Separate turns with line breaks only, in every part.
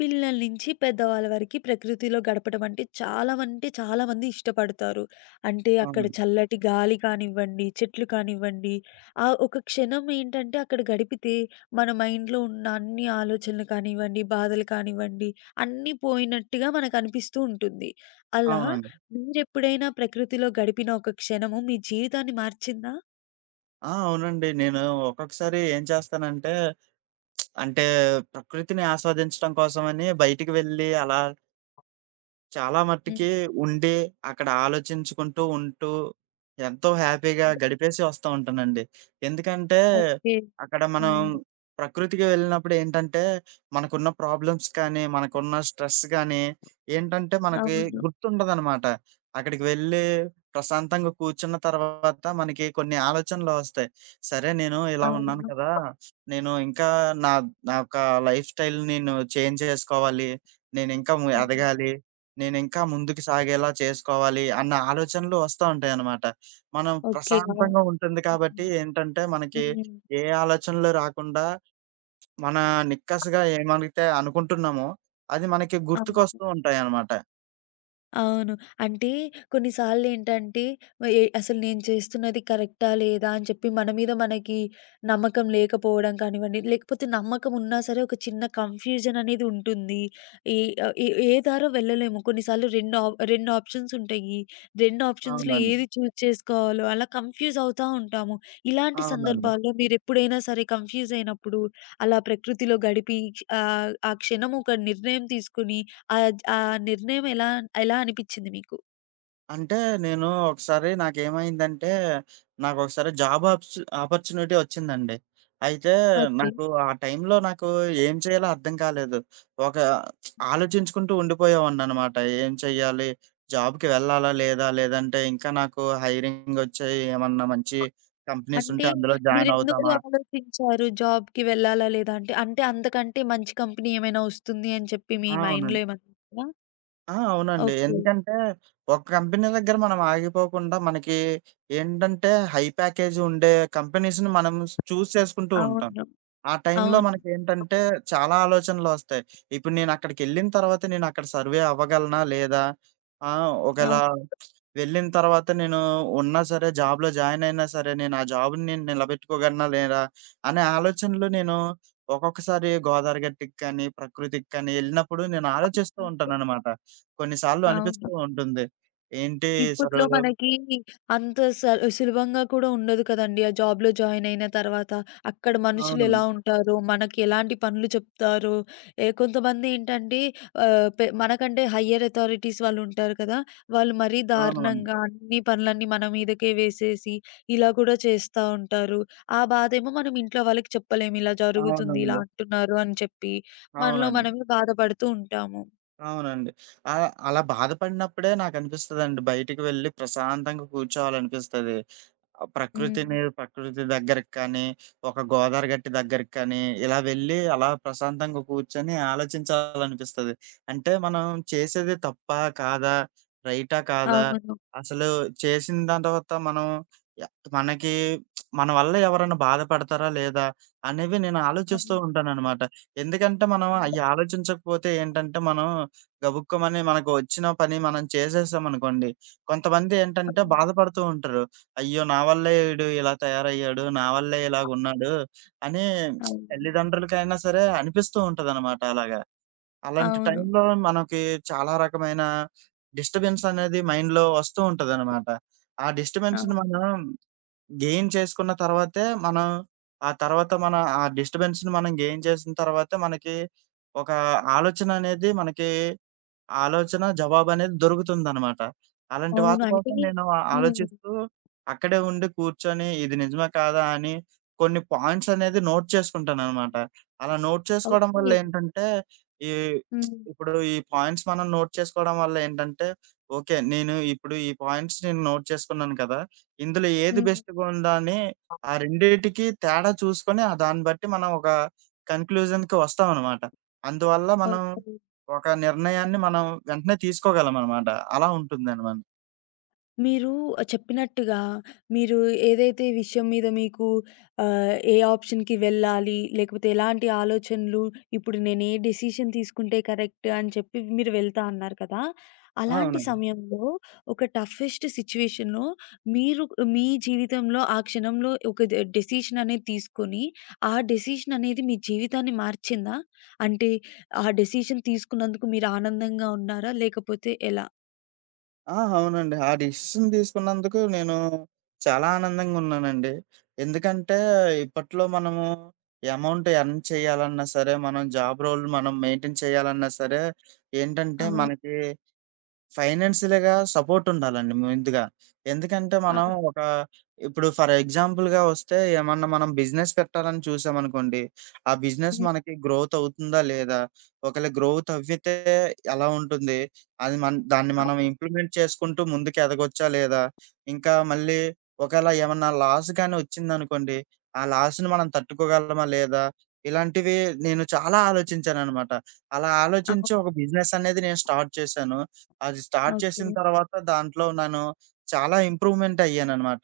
పిల్లల నుంచి పెద్దవాళ్ళ వరకి ప్రకృతిలో గడపడం అంటే చాలా మంది ఇష్టపడతారు. అంటే అక్కడ
అవునండి.
చల్లటి గాలి కానివ్వండి, చెట్లు కానివ్వండి, ఆ ఒక క్షణం ఏంటంటే అక్కడ గడిపితే మన మైండ్‌లో ఉన్న అన్ని ఆలోచనలు కానివ్వండి, బాధలు కానివ్వండి, అన్నీ పోయినట్టుగా మనకనిపిస్తూ ఉంటుంది. అలా
అవునండి.
మీరెప్పుడైనా ప్రకృతిలో గడిపిన ఒక క్షణము మీ జీవితాన్ని మార్చిందా?
ఆ! అవునండి. నేను ఒక్కొక్కసారి ఏం చేస్తానంటే, అంటే ప్రకృతిని ఆస్వాదించడం కోసమని బయటికి వెళ్లి అలా చాలా
హ్మ్.
మట్టుకి ఉండి, అక్కడ ఆలోచించుకుంటూ ఉంటూ, ఎంతో హ్యాపీగా గడిపేసి వస్తా ఉంటానండి. ఎందుకంటే,
ఓకే.
అక్కడ మనం
హ్మ్.
ప్రకృతికి వెళ్ళినప్పుడు ఏంటంటే, మనకున్న ప్రాబ్లమ్స్ కానీ, మనకున్న స్ట్రెస్ గానీ, ఏంటంటే మనకి
అవును.
గుర్తుండదనమాట. అక్కడికి వెళ్ళి ప్రశాంతంగా కూర్చున్న తర్వాత మనకి కొన్ని ఆలోచనలొస్తాయి. సరే నేను ఇలా ఉన్నాను
అవును.
కదా! నేను ఇంకా నా నా యొక్క లైఫ్ స్టైల్ నేను చేంజ్ చేసుకోవాలి. నేనింకా ము
హ్మ్.
ఎదగాలి. నేనింకా ముందుకు సాగేలా చేసుకోవాలి అన్న ఆలోచనలు వస్తా ఉంటాయనమాట. మనం
ఓకే. ఆ!
ప్రశాంతంగా ఉంటుంది కాబట్టి
హ్మ్.
ఏంటంటే, మనకి
హ్మ్.
ఏ ఆలోచనలు రాకుండా, మన నిక్కసుగా ఏమనైతే అనుకుంటున్నామో, అది మనకి
అవును.
గుర్తుకొస్తూ ఉంటాయనమాట.
అవును. అంటే కొన్ని సార్లేంటంటే అసలు నేను చేస్తున్నది కరెక్టా? లేదా? అని చెప్పి మన మీద మనకి నమ్మకం లేకపోవడం కానివ్వండి, లేకపోతే నమ్మకం ఉన్నా సరే ఒక చిన్న కన్‌ఫ్యూజన్ అనేది ఉంటుంది. ఈ ఏ ఏ దారో వెళ్ళలేము. కొన్నిసార్లు 2 ఆప్షన్స్ ఉంటాయి. 2 ఆప్షన్స్‌లో
అవునండి.
ఏది చూజ్ చేసుకోవాలో అలా కన్‌ఫ్యూజ్ అవుతా ఉంటాము. ఇలాంటి
అవునండి.
సందర్భాల్లో మీరెప్పుడైనా సరే కన్‌ఫ్యూజ్ అయినప్పుడు అలా ప్రకృతిలో గడిపి ఆ క్షణం ఒక నిర్ణయం తీసుకొని ఆ నిర్ణయం ఎలా ఎలా అనిపిచ్చింది మీకు?
అంటే నేను ఒకసారి నాకేమైందంటే, నాకొకసారి జాబ్ ఆప్స్ ఆపర్చునిటీ వచ్చిందండి. అయితే
ఓకే.
నాకు ఆ టైంలో నాకు ఏం చేయాలో అర్థం కాలేదు. ఒక ఆలోచించుకుంటూ ఉండిపోయేవాడిననమాట. ఏం చెయ్యాలి? జాబ్‌కి వెళ్ళాలా? లేదా? లేదంటే ఇంకా నాకు హైరింగ్ వచ్చాయి. ఏమన్నా మంచి కంపెనీస్
అంటే
ఉంటే అందులో జాయిన్
మీరెందుకు
అవుదామా?
ఆలోచించారు జాబ్‌కి వెళ్ళాలా లేదా అంటే? అంటే అంతకంటే మంచి కంపెనీ ఏమైనా వస్తుంది అని చెప్పి మీ
ఆ!
మైండ్‌లో
అవునండి.
ఏమన్నా ఉందా?
ఆ! అవునండి.
ఓకే.
ఎందుకంటే, ఒక కంపెనీ దగ్గర మనం ఆగిపోకుండా మనకి ఏంటంటే, హై ప్యాకేజ్ ఉండే కంపెనీస్‌ని మనం చూజ్ చేసుకుంటూ ఉంటాం.
అవును.
ఆ టైంలో
అవును.
మనకేంటంటే చాలా ఆలోచనలొస్తాయి. ఇప్పుడు నేనక్కడికెళ్ళిన తర్వాత నేనక్కడ సర్వే అవ్వగలనా? లేదా? ఆహ్, ఒకేళ
అవును.
వెళ్ళిన తర్వాత నేను ఉన్నా సరే జాబ్‌లో జాయిన్ అయినా సరే, నేను ఆ జాబ్‌ని నేను నిలబెట్టుకోగలనా? లేదా? అనే ఆలోచనలు నేను ఒక్కొక్కసారి గోదావరి గట్టికి కానీ, ప్రకృతికి కానీ ఎళ్ళినప్పుడు నేను ఆలోచిస్తూ
హ్మ్.
ఉంటాననమాట. కొన్నిసార్లు
అవును.
అనిపిస్తూ ఉంటుంది. ఏంటి అసలు
ఇప్పట్లో మనకి అంత సులభంగా కూడా ఉండదు కదండీ! ఆ జాబ్‌లో జాయిన్ అయిన తర్వాత. అక్కడ
అవును.
మనుషులెలా
అవును.
ఉంటారో, మనకి ఎలాంటి పనులు చెప్తారో, ఏ కొంతమంది ఏంటంటే ఆహ్, పె మనకంటే హయ్యర్ అథారిటీస్ వాళ్ళుంటారు కదా! వాళ్ళు మరీ
అవునండి.
దారుణంగా అన్ని పనులన్నీ మన మీదకే వేసేసి, ఇలా కూడా చేస్తా ఉంటారు. ఆ బాధేమో మనం ఇంట్లో వాళ్ళకి చెప్పలేము. ఇలా జరుగుతుంది, ఇలా
అవునండి.
అంటున్నారు అని చెప్పి. మనలో
అవునండి.
మనమే బాధపడుతూ ఉంటాము.
అవునండి. ఆహ్, అలా బాధపడినప్పుడే నాకనిపిస్తదండి బయటికి వెళ్లి ప్రశాంతంగా కూర్చోవాలనిపిస్తది. ఆహ్,
హ్మ్.
ప్రకృతి దగ్గరికి కానీ, ఒక గోదావరి గట్టి దగ్గరికి కానీ, ఇలా వెళ్లి అలా ప్రశాంతంగా కూర్చొని ఆలోచించాలనిపిస్తది. అంటే మనం చేసేది తప్పా? కాదా? రైటా? కాదా?
అవును.
అసలు చేసిన దాని తర్వాత మనం య మనకి మన వల్ల ఎవరైనా బాధపడతారా? లేదా? అనేవి నేను ఆలోచిస్తూ
అవును.
ఉంటాననమాట. ఎందుకంటే మనం
హ్మ్.
అయి ఆలోచించకపోతే ఏంటంటే మనం గబుక్కుమని మనకు వచ్చిన పని మనం చేసేసామనుకోండి, కొంతమంది ఏంటంటే
అవును.
బాధపడుతూ ఉంటారు. అయ్యో! నా వల్లే ఈడు ఇలా తయారయ్యాడు. నా వల్లే ఇలాగున్నాడు అని
అవును.
తల్లిదండ్రులకైనా సరే అనిపిస్తూ ఉంటదనమాట అలాగా. అలాంటి
అవును.
టైంలో మనకి చాలా రకమైన డిస్టర్బెన్స్ అనేది మైండ్‌లో వస్తూ ఉంటదనమాట. ఆ డిస్టర్బెన్స్‌ని
అవును.
మనం గెయిన్ చేసుకున్న తర్వాతే మనం ఆ తర్వాత మన ఆ డిస్టర్బెన్స్‌ని మనం గెయిన్ చేసిన తర్వాతే మనకి ఒక ఆలోచననేది మనకి ఆలోచన, జవాబనేది దొరుకుతుందనమాట. అలాంటి
అవును.
వాటి
అంటే
కోసం
హ్మ్.
నేను ఆలోచిస్తూ, అక్కడే ఉండి కూర్చొని ఇది నిజమా? కాదా? అని కొన్ని పాయింట్స్ అనేది నోట్ చేసుకుంటాననమాట. అలా నోట్ చేసుకోవడం వల్ల
ఓకే.
ఏంటంటే, ఈ
హ్మ్.
ఇప్పుడు ఈ పాయింట్స్ మనం నోట్ చేసుకోవడం వల్ల ఏంటంటే, ఓకే. నేను ఇప్పుడు ఈ పాయింట్స్ నేను నోట్ చేసుకున్నాను కదా! ఇందులో ఏది
హ్మ్.
బెస్ట్‌గా ఉందా? అని ఆ రెండిటికి తేడా చూసుకొని, ఆ దాన్ని బట్టి మనం ఒక కన్‌క్లూజన్‌కి వస్తామనమాట. అందువల్ల మనం
ఓకే.
ఒక నిర్ణయాన్ని మనం వెంటనే తీసుకోగలమనమాట. అలా ఉంటుందండి మనం.
మీరు చెప్పినట్టుగా మీరు ఏదైతే విషయం మీద మీకు ఏ ఆప్షన్‌కి వెళ్ళాలి? లేకపోతే ఎలాంటి ఆలోచనలు, ఇప్పుడు నేను ఏ డెసిషన్ తీసుకుంటే కరెక్ట్ అని చెప్పి మీరు వెళ్తా అన్నారు కదా!
ఆ!
అలాంటి
అవునండి.
సమయంలో ఒక టఫెస్ట్ సిట్యుయేషన్‌లో మీరు మీ జీవితంలో ఆ క్షణంలో ఒక డెసిషన్ అనేది తీసుకొని, ఆ డెసిషన్ అనేది మీ జీవితాన్ని మార్చిందా? అంటే ఆ డెసిషన్ తీసుకున్నందుకు మీరు ఆనందంగా ఉన్నారా? లేకపోతే ఎలా?
ఆ! అవునండి. ఆ డెసిషన్ తీసుకున్నందుకు నేను చాలా ఆనందంగా ఉన్నానండి. ఎందుకంటే ఇప్పట్లో మనము ఎమౌంట్ ఎర్న్ చేయాలన్నా సరే, మనం జాబ్ రోల్ మనం మెయింటైన్ చేయాలన్నా సరే
ఆ!
ఏంటంటే మనకి ఫైనాన్షియల్‌గా సపోర్టుండాలండి ముందుగా. ఎందుకంటే
ఆ!
మనం ఒక ఇప్పుడు ఫర్ ఎగ్జాంపుల్‌గా వస్తే ఏమన్నా మనం బిజినెస్ పెట్టాలని చూసామనుకోండి. ఆ బిజినెస్
హ్మ్.
మనకి గ్రోత్ అవుతుందా? లేదా? ఒకవేళ గ్రోత్ అవ్వితే ఎలా ఉంటుంది? అది మన్ దాన్ని
ఆ!
మనం ఇంప్లిమెంట్ చేసుకుంటూ ముందుకు ఎదగొచ్చా? లేదా? ఇంకా మళ్ళీ ఒకవేళ ఏమన్నా లాస్ గాని వచ్చిందనుకోండి. ఆ లాస్‌ని మనం తట్టుకోగలమా? లేదా? ఇలాంటివి నేను చాలా ఆలోచించాననమాట. అలా ఆలోచించి
అవును.
ఒక బిజినెస్ అనేది నేను స్టార్ట్ చేశాను. అది స్టార్ట్
ఓకే.
చేసిన తర్వాత దాంట్లో నేను చాలా ఇంప్రూవ్‌మెంట్ అయ్యాననమాట.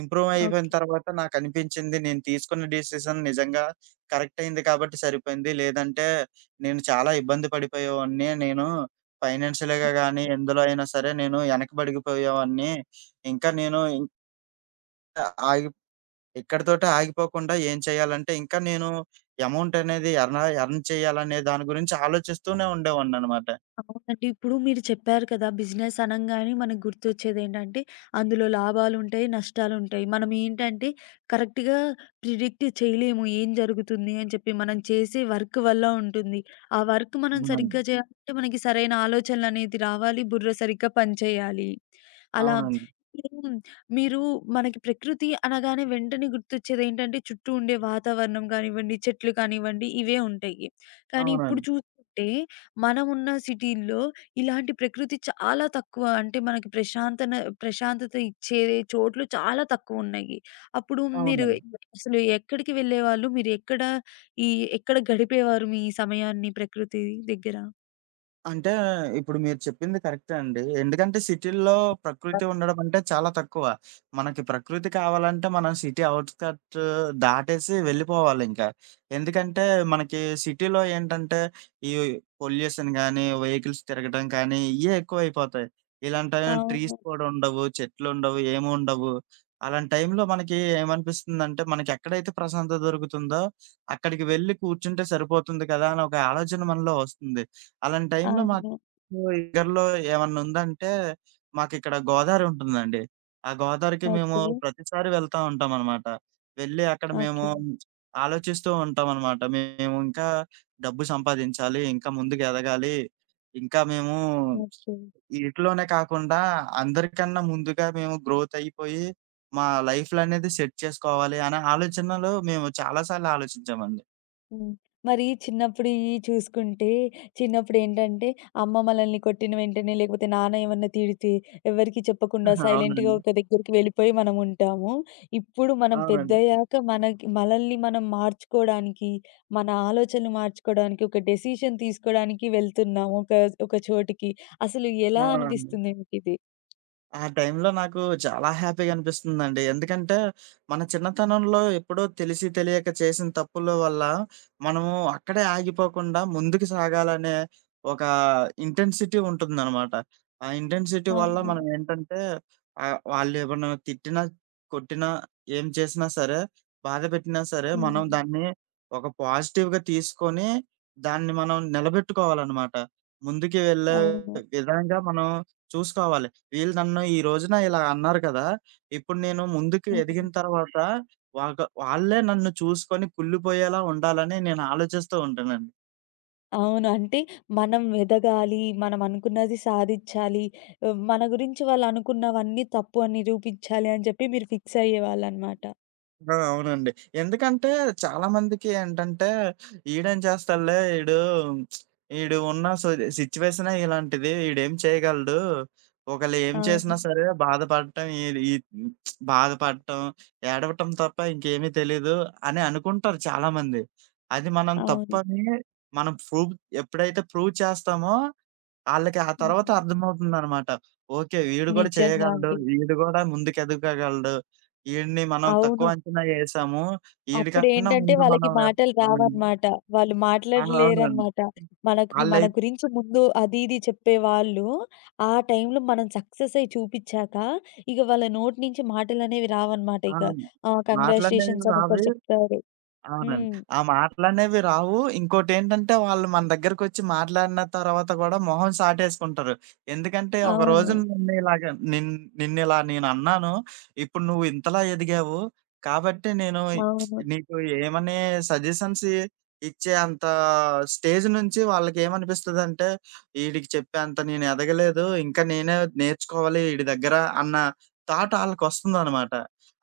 ఇంప్రూవ్ అయిపోయిన
ఓకే.
తర్వాత నాకనిపించింది నేను తీసుకున్న డెసిషన్ నిజంగా కరెక్ట్ అయింది కాబట్టి సరిపోయింది. లేదంటే నేను చాలా ఇబ్బంది పడిపోయేవాడిని. నేను ఫైనాన్షియల్‌గా
హ్మ్.
గానీ, ఎందులో అయినా సరే నేను వెనకబడిపోయేవాడిని. ఇంకా నేను ఇంకా ఆగి ఇక్కడితోటే ఆగిపోకుండా ఏం చేయాలంటే ఇంకా నేను అమౌంట్ అనేది ఎర్న్ చేయాలనే దాని గురించి ఆలోచిస్తూనే ఉండేవాడిననమాట.
అవునండి. ఇప్పుడు మీరు చెప్పారు కదా! బిజినెస్ అనంగానే మనకు గుర్తొచ్చేదేంటంటే, అందులో లాభాలుంటాయి, నష్టాలుంటాయి. మనం ఏంటంటే, కరెక్ట్‌గా ప్రిడిక్ట్ చేయలేము. ఏం జరుగుతుంది అని చెప్పి. మనం చేసే వర్క్ వల్ల ఉంటుంది. ఆ వర్క్ మనం
అవునండి.
సరిగ్గా చేయాలంటే, మనకి సరైన ఆలోచనలనేది రావాలి. బుర్ర సరిగ్గా పనిచేయాలి. అలా
అవునండి.
ఇప్పుడు మీరు మనకి ప్రకృతి అనగానే వెంటనే గుర్తొచ్చేదేంటంటే, చుట్టూ ఉండే వాతావరణం కానివ్వండి, చెట్లు కానివ్వండి, ఇవే ఉంటాయి. కానీ ఇప్పుడు
అవునండి.
చూసుకుంటే మనమున్న సిటీల్లో ఇలాంటి ప్రకృతి చాలా తక్కువ. అంటే మనకి ప్రశాంతత ఇచ్చే చోట్లు చాలా తక్కువున్నాయి. అప్పుడు మీరు
అవునండి.
అసలు ఎక్కడికి వెళ్ళేవాళ్ళు? మీరు ఎక్కడ ఈ ఎక్కడ గడిపేవారు మీ సమయాన్ని ప్రకృతి దగ్గర?
అంటే ఇప్పుడు మీరు చెప్పింది కరెక్టే అండి. ఎందుకంటే సిటీల్లో
అ
ప్రకృతి ఉండడం అంటే చాలా తక్కువ. మనకి ప్రకృతి కావాలంటే మనం సిటీ ఔట్‌స్కర్ట్ దాటేసి వెళ్ళిపోవాలింక. ఎందుకంటే మనకి సిటీలో ఏంటంటే ఈ పొల్యూషన్ గానీ, వెహికల్స్ తిరగడం కానీ ఇయ్యే ఎక్కువైపోతాయి. ఇలాంటి టైంలో
అవును.
ట్రీస్ కూడా ఉండవు, చెట్లుండవు, ఏముండవు. అలాంటి టైంలో మనకి ఏమనిపిస్తుందంటే మనకెక్కడైతే ప్రశాంతత దొరుకుతుందో అక్కడికి వెళ్లి కూర్చుంటే సరిపోతుంది కదా! అని ఒక ఆలోచన మనలో వస్తుంది. అలాంటి టైంలో మాకు
అవును.
దగ్గరలో ఏమన్నా ఉందంటే, మాకిక్కడ గోదావరి ఉంటుందండి. ఆ గోదావరికి మేము
ఓకే.
ప్రతిసారి వెళ్తా ఉంటామనమాట. వెళ్ళి అక్కడ మేము
ఓకే.
ఆలోచిస్తూ ఉంటామనమాట. మేము ఇంకా డబ్బు సంపాదించాలి, ఇంకా ముందుకెదగాలి, ఇంకా మేము
ఓకే.
ఈటిలోనే కాకుండా అందరికన్నా ముందుగా మేము గ్రోత్ అయిపోయి, మా లైఫ్‌లనేది సెట్ చేసుకోవాలి అనే ఆలోచనలో మేము చాలా సార్లు ఆలోచించామండి.
హ్మ్. మరి చిన్నప్పుడియి చూసుకుంటే, చిన్నప్పుడేంటంటే, అమ్మ మనల్ని కొట్టిన వెంటనే, లేకపోతే నాన్న ఏమన్నా తిడితే, ఎవరికీ చెప్పకుండా సైలెంట్‌గా
అవునండి.
ఒక దగ్గరికి వెళ్ళిపోయి మనముంటాము. ఇప్పుడు మనం
అవునండి.
పెద్దయ్యాక మనకి మనల్ని మనం మార్చుకోడానికి, మన ఆలోచనలు మార్చుకోడానికి, ఒక డెసిషన్ తీసుకోడానికి వెళ్తున్నాము ఒక ఒక చోటికి. అసలు ఎలా
అవునండి.
అనిపిస్తుంది మీకిది?
ఆ టైంలో నాకు చాలా హ్యాపీగా అనిపిస్తుందండి. ఎందుకంటే, మన చిన్నతనంలో ఎప్పుడో తెలిసి తెలియక చేసిన తప్పుల వల్ల, మనము అక్కడే ఆగిపోకుండా ముందుకు సాగాలనే ఒక ఇంటెన్సిటీ ఉంటుందనమాట. ఆ ఇంటెన్సిటీ వల్ల
అవును.
మనం ఏంటంటే, ఆహ్, వాళ్ళేమన్నా తిట్టినా, కొట్టినా, ఏం చేసినా సరే, బాధపెట్టినా సరే, మనం
హ్మ్.
దాన్ని ఒక పాజిటివ్‌గా తీసుకొని, దాన్ని మనం నిలబెట్టుకోవాలనమాట. ముందుకి వెళ్ళే
అవును.
విధంగా మనం చూసుకోవాలి. వీళ్ళు నన్ను ఈ రోజున ఇలా అన్నారు కదా! ఇప్పుడు నేను ముందుకు
హ్మ్.
ఎదిగిన తర్వాత వాళ్ళే నన్ను చూసుకొని కుళ్ళిపోయేలా ఉండాలని నేను ఆలోచిస్తూ ఉంటానండి.
అవును. అంటే మనం ఎదగాలి, మనం అనుకున్నది సాధిచ్చాలి, మన గురించి వాళ్ళనుకున్నవన్నీ తప్పు అని నిరూపించాలి అని చెప్పి మీరు ఫిక్స్ అయ్యేవాళ్ళనమాట.
ఆ! అవునండి. ఎందుకంటే చాలామందికి ఏంటంటే ఈడేం చేస్తాడులే ఈడు ఈడు ఉన్న సిట్యుయేషనే ఇలాంటిది. ఈడేం చేయగలడు. ఒకళ్ళు ఏం
అవును.
చేసినా సరే బాధపడటం ఇది ఈ బాధపడటం, ఏడవటం తప్ప ఇంకేమీ తెలీదు అని అనుకుంటారు చాలామంది. అది మనం
అవును.
తప్పని మనం ప్రూవ్ ఎప్పుడైతే ప్రూవ్ చేస్తామో ఆళ్ళకి ఆ తర్వాత
హ్మ్.
అర్థమవుతుందనమాట. ఓకే. వీడు గూడా
నిజంగా
చేయగలడు.
అండి.
వీడు గూడా ముందుకెదగగలడు. ఈడిని మనం
అవును.
తక్కువ అంచనా యేసాము. ఈడి కన్నా
అప్పుడేంటంటే
ముందు
వాళ్ళకి
మనం ఎ-
మాటలు
అవునండి.
రావన్నమాట. వాళ్ళు
ఆ! అవునండి.
మాట్లాడలేరన్నమాట. మనకి మన
ఆళ్ళై
గురించి ముందు అది ఇది చెప్పేవాళ్ళు, ఆ టైంలో మనం సక్సెస్ అయ్యి చూపిచ్చాక, ఇక వాళ్ళ నోటి నుంచి మాటలనేవి రావన్నమాట
ఆ!
ఇక. ఆ!
మాటలనేవి
కంగ్రాచ్యులేషన్స్ అని ఒకరు
రావే
చెప్తారు.
అవునండి.
హ్మ్.
ఆ మాటలనేవి రావు. ఇంకోటేంటంటే వాళ్ళు మన దగ్గరకొచ్చి మాట్లాడిన తర్వాత గూడా మొహం చాటేసుకుంటారు. ఎందుకంటే ఒక
అవును.
రోజు నన్ను ఇలాగ నిన్ నిన్నిలా నేనన్నాను. ఇప్పుడు నువ్వు ఇంతలా ఎదిగావు. కాబట్టి నేను
అవును.
నీకు ఏమని సజెషన్స్ ఇచ్చే అంత స్టేజ్ నుంచి వాళ్ళకేమనిపిస్తదంటే, ఈడికి చెప్పేంత నేను ఎదగలేదు. ఇంకా నేనే నేర్చుకోవాలి ఈడి దగ్గర అన్న థాట్ ఆళ్ళకొస్తుందనమాట.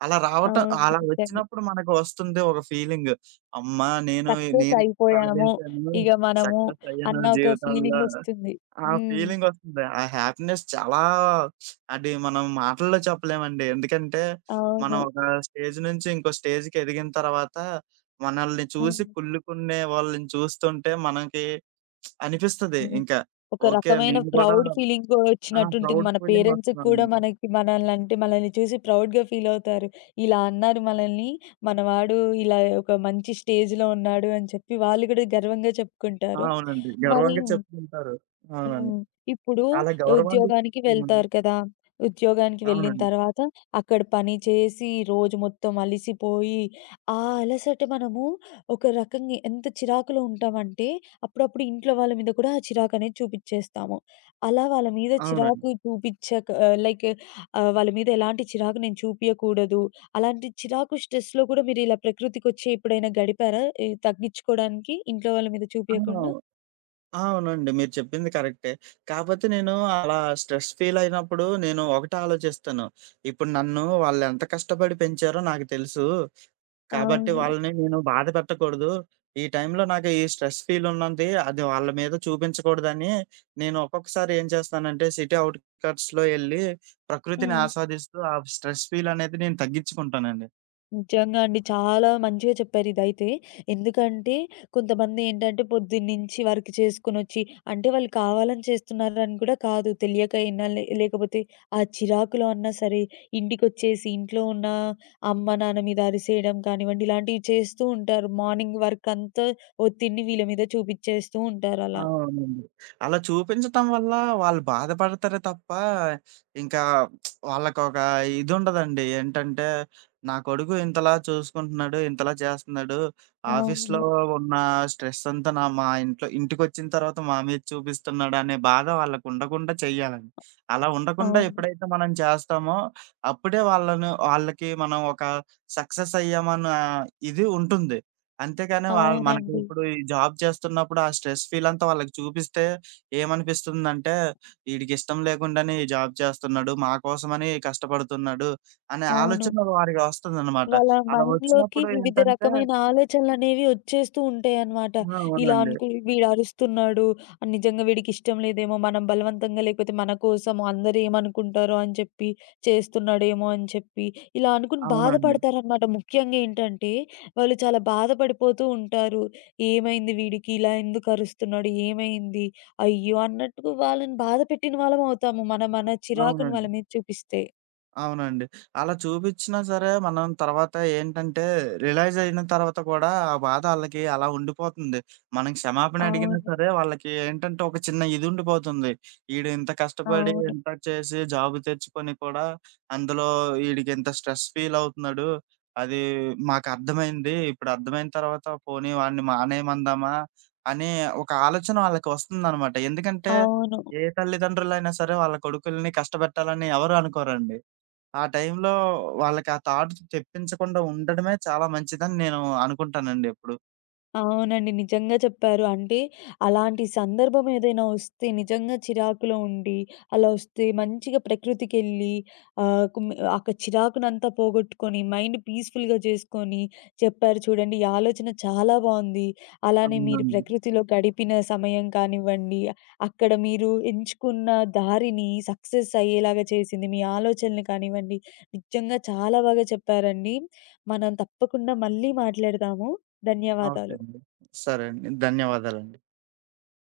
అవును.
అలా
నిజంగా.
వచ్చినప్పుడు మనకు వస్తుంది ఒక ఫీలింగ్. అమ్మా! నేను
సక్సెస్
నేను
అయిపోయాము.
సాధించాను.
ఇగ మనము
సక్సెస్ అయ్యాను
అన్న ఒక
జీవితంలో.
ఫీలింగొస్తుంది.
ఆ
హ్మ్.
ఫీలింగొస్తుంది. ఆ హ్యాపీనెస్ చాలా అది మనం మాటల్లో చెప్పలేమండి. ఎందుకంటే, మనం
అవును.
ఒక స్టేజ్ నుంచి ఇంకో స్టేజ్‌కి ఎదిగిన తర్వాత మనల్ని చూసి
హ్మ్.
కుళ్ళుకునే వాళ్ళని చూస్తుంటే మనకి అనిపిస్తది
హ్మ్.
ఇంకా.
ఒక
ఓకే.
రకమైన
నేను గూడా
ప్రౌడ్ ఫీలింగ్
ఆ!
వచ్చినట్టుంటుంది.
ప్రౌడ్
మన పేరెంట్స్‌కి కూడా
ఫీలింగొస్తుందనమాట.
మనకి మనల్నంటే మనల్ని చూసి ప్రౌడ్‌గా ఫీల్ అవుతారు. ఇలా అన్నారు మనల్ని. మనవాడు ఇలా ఒక మంచి స్టేజ్‌లో ఉన్నాడు అని చెప్పి వాళ్ళు కూడా గర్వంగా
ఆ!
చెప్పుకుంటారు.
అవునండి.
మరి
గర్వంగా చెప్పుకుంటారు. అవునండి.
హ్మ్. ఇప్పుడు
అలా గౌరవంగా
ఉద్యోగానికి
హ్మ్.
వెళ్తారు కదా! ఉద్యోగానికి వెళ్ళిన
అవునండి.
తర్వాత అక్కడ పని చేసి రోజు మొత్తం అలిసిపోయి, ఆ అలసట మనము ఒక రకంగా ఎంత చిరాకులో ఉంటామంటే, అప్పుడప్పుడు ఇంట్లో వాళ్ళ మీద కూడా ఆ చిరాకనేది చూపిచ్చేస్తాము. అలా వాళ్ళ మీద
అవునండి.
చిరాకు చూపిచ్చక వాళ్ళ మీద ఎలాంటి చిరాకు నేను చూపియకూడదు. అలాంటి చిరాకు, స్ట్రెస్‌లో కూడా మీరు ఇలా ప్రకృతికొచ్చి ఎప్పుడైనా గడిపారా? ఈ తగ్గిచ్చుకోడానికి ఇంట్లో వాళ్ళ మీద
ఆ!
చూపియకుండా?
ఆ! అవునండి. మీరు చెప్పింది కరెక్టే. కాపోతే నేను అలా స్ట్రెస్ ఫీల్ అయినప్పుడు నేను ఒకటే ఆలోచిస్తాను. ఇప్పుడు నన్ను వాళ్ళెంత కష్టపడి పెంచారో నాకు తెలుసు. కాబట్టి
అవును.
వాళ్ళని నేను బాధ పెట్టకూడదు. ఈ టైంలో నాకు ఈ స్ట్రెస్ ఫీల్ ఉన్నది. అది వాళ్ళ మీద చూపించకూడదని నేను ఒక్కొక్కసారి ఏం చేస్తానంటే సిటీ ఔట్‌కట్స్‌లో ఎళ్లి ప్రకృతిని
హ్మ్.
ఆస్వాదిస్తూ ఆ స్ట్రెస్ ఫీల్ అనేది నేను తగ్గించుకుంటానండి.
నిజంగా అండి. చాలా మంచిగా చెప్పారు ఇదైతే. ఎందుకంటే కొంతమంది ఏంటంటే పొద్దున్నుంచి వర్క్ చేసుకొనొచ్చి అంటే వాళ్ళు కావాలని చేస్తున్నారని కూడా కాదు. తెలియక అయినా లేకపోతే ఆ చిరాకులో అన్నా సరే ఇంటికొచ్చేసి ఇంట్లో ఉన్న అమ్మ, నాన్న మీద అరిసేయడం కానివ్వండి ఇలాంటివి చేస్తూ ఉంటారు. మార్నింగ్ వర్క్ అంతా ఒత్తిడిని వీళ్ళ మీద చూపిచ్చేస్తూ ఉంటారలా.
అవునండి. అలా చూపించటం వల్ల వాళ్ళు బాధపడతారే తప్ప, ఇంకా వాళ్ళకొక ఇదుండదండి. ఏంటంటే, నా కొడుకు ఇంతలా చూసుకుంటున్నాడు, ఇంతలా చేస్తన్నాడు. ఆఫీస్‌లో
అవును.
ఉన్న స్ట్రెస్ అంతా మా ఇంట్లో ఇంటికొచ్చిన తర్వాత మా మీద చూపిస్తున్నాడనే బాధ వాళ్ళకుండకుండా చెయ్యాలండి. అలా ఉండకుండా
అవును.
ఎప్పుడైతే మనం చేస్తామో, అప్పుడే వాళ్ళకి మనం ఒక సక్సెస్ అయ్యామన్న ఇది ఉంటుంది. అంతేగాని వాళ్ళు మనకి
అవునండి.
ఇప్పుడు ఈ జాబ్ చేస్తున్నప్పుడు ఆ స్ట్రెస్ ఫీల్ అంతా వాళ్ళకి చూపిస్తే ఏమనిపిస్తుందంటే, ఈడికిష్టం లేకుండానే ఈ జాబ్ చేస్తున్నాడు, మా కోసమని కష్టపడుతున్నాడు అనే
అవును.
ఆలోచన వారికి వస్తుందనమాట.
వాళ్ళ
అలా
మైండ్‌లోకి
వచ్చినప్పుడు
వివిధ
ఏంటంటే
రకమైన ఆలోచనలనేవి ఒచ్చేస్తూ ఉంటాయనమాట.
ఆ!
ఇలా
అవునండి.
అనుకు వీడు అరుస్తున్నాడు, నిజంగా వీడికిష్టం లేదేమో, మనం బలవంతంగా లేకపోతే మన కోసం అందరూ ఏమనుకుంటారో అని చెప్పి చేస్తున్నాడేమో అని చెప్పి, ఇలా అనుకుని
అవునండి.
బాధపడతారనమాట. ముఖ్యంగా ఏంటంటే, వాళ్ళు చాలా బాధపడిపోతూ ఉంటారు. ఏమైంది వీడికి? ఇలా ఎందుకు అరుస్తున్నాడు? ఏమైంది? అయ్యో! అన్నట్టు వాళ్ళని బాధ పెట్టిన వాళ్ళమవుతాము. మనం మన చిరాకుని వాళ్ళ
అవునండి.
మీద చూపిస్తే.
అవునండి. అలా చూపిచ్చినా సరే, మనం తర్వాత ఏంటంటే, రియలైజ్ అయిన తర్వాత కూడా, ఆ బాధ ఆళ్ళకి అలా ఉండిపోతుంది. మనం క్షమాపణ అడిగినా
అవును.
సరే, వాళ్ళకి ఏంటంటే, ఒక చిన్న ఇది ఉండిపోతుంది. ఈడు ఇంత కష్టపడి,
అవును.
ఇంత చేసి, జాబ్ తెచ్చుకొని కూడా, అందులో ఈడికింత స్ట్రెస్ ఫీల్ అవుతున్నాడు. అది మాకర్థమైంది. ఇప్పుడు అర్థమైన తర్వాత పోనీ వాడిని మానేయమందామా, అనే ఒక ఆలోచన వాళ్ళకి వస్తుందనమాట. ఎందుకంటే,
అవును.
ఏ తల్లిదండ్రులైనా సరే, వాళ్ళ కొడుకుల్ని కష్టపెట్టాలని ఎవరు అనుకోరండి. ఆ టైంలో వాళ్ళకి ఆ థాట్ తెప్పించకుండా ఉండడమే చాలా మంచిదని నేను అనుకుంటానండి ఎప్పుడు.
అవునండి. నిజంగా చెప్పారు. అంటే అలాంటి సందర్భం ఏదైనా వస్తే నిజంగా చిరాకులో ఉండి, అలా వస్తే మంచిగా ప్రకృతికెళ్ళి ఆహ్, కుమ్ అక్కడ చిరాకునంతా పోగొట్టుకొని, మైండ్ పీస్‌ఫుల్‌గా చేసుకొని చెప్పారు చూడండి. ఈ ఆలోచన చాలా బావుంది. అలానే మీరు
అవునండి.
ప్రకృతిలో గడిపిన సమయం కానివ్వండి, అక్కడ మీరు ఎంచుకున్న దారిని సక్సెస్ అయ్యేలాగా చేసింది మీ ఆలోచనలు కానివ్వండి, నిజంగా చాలా బాగా చెప్పారండి. మనం తప్పకుండా మళ్ళీ మాట్లాడదాము.
ఓకే
ధన్యవాదాలు.
అండి. సరే అండి. ధన్యవాదాలండి.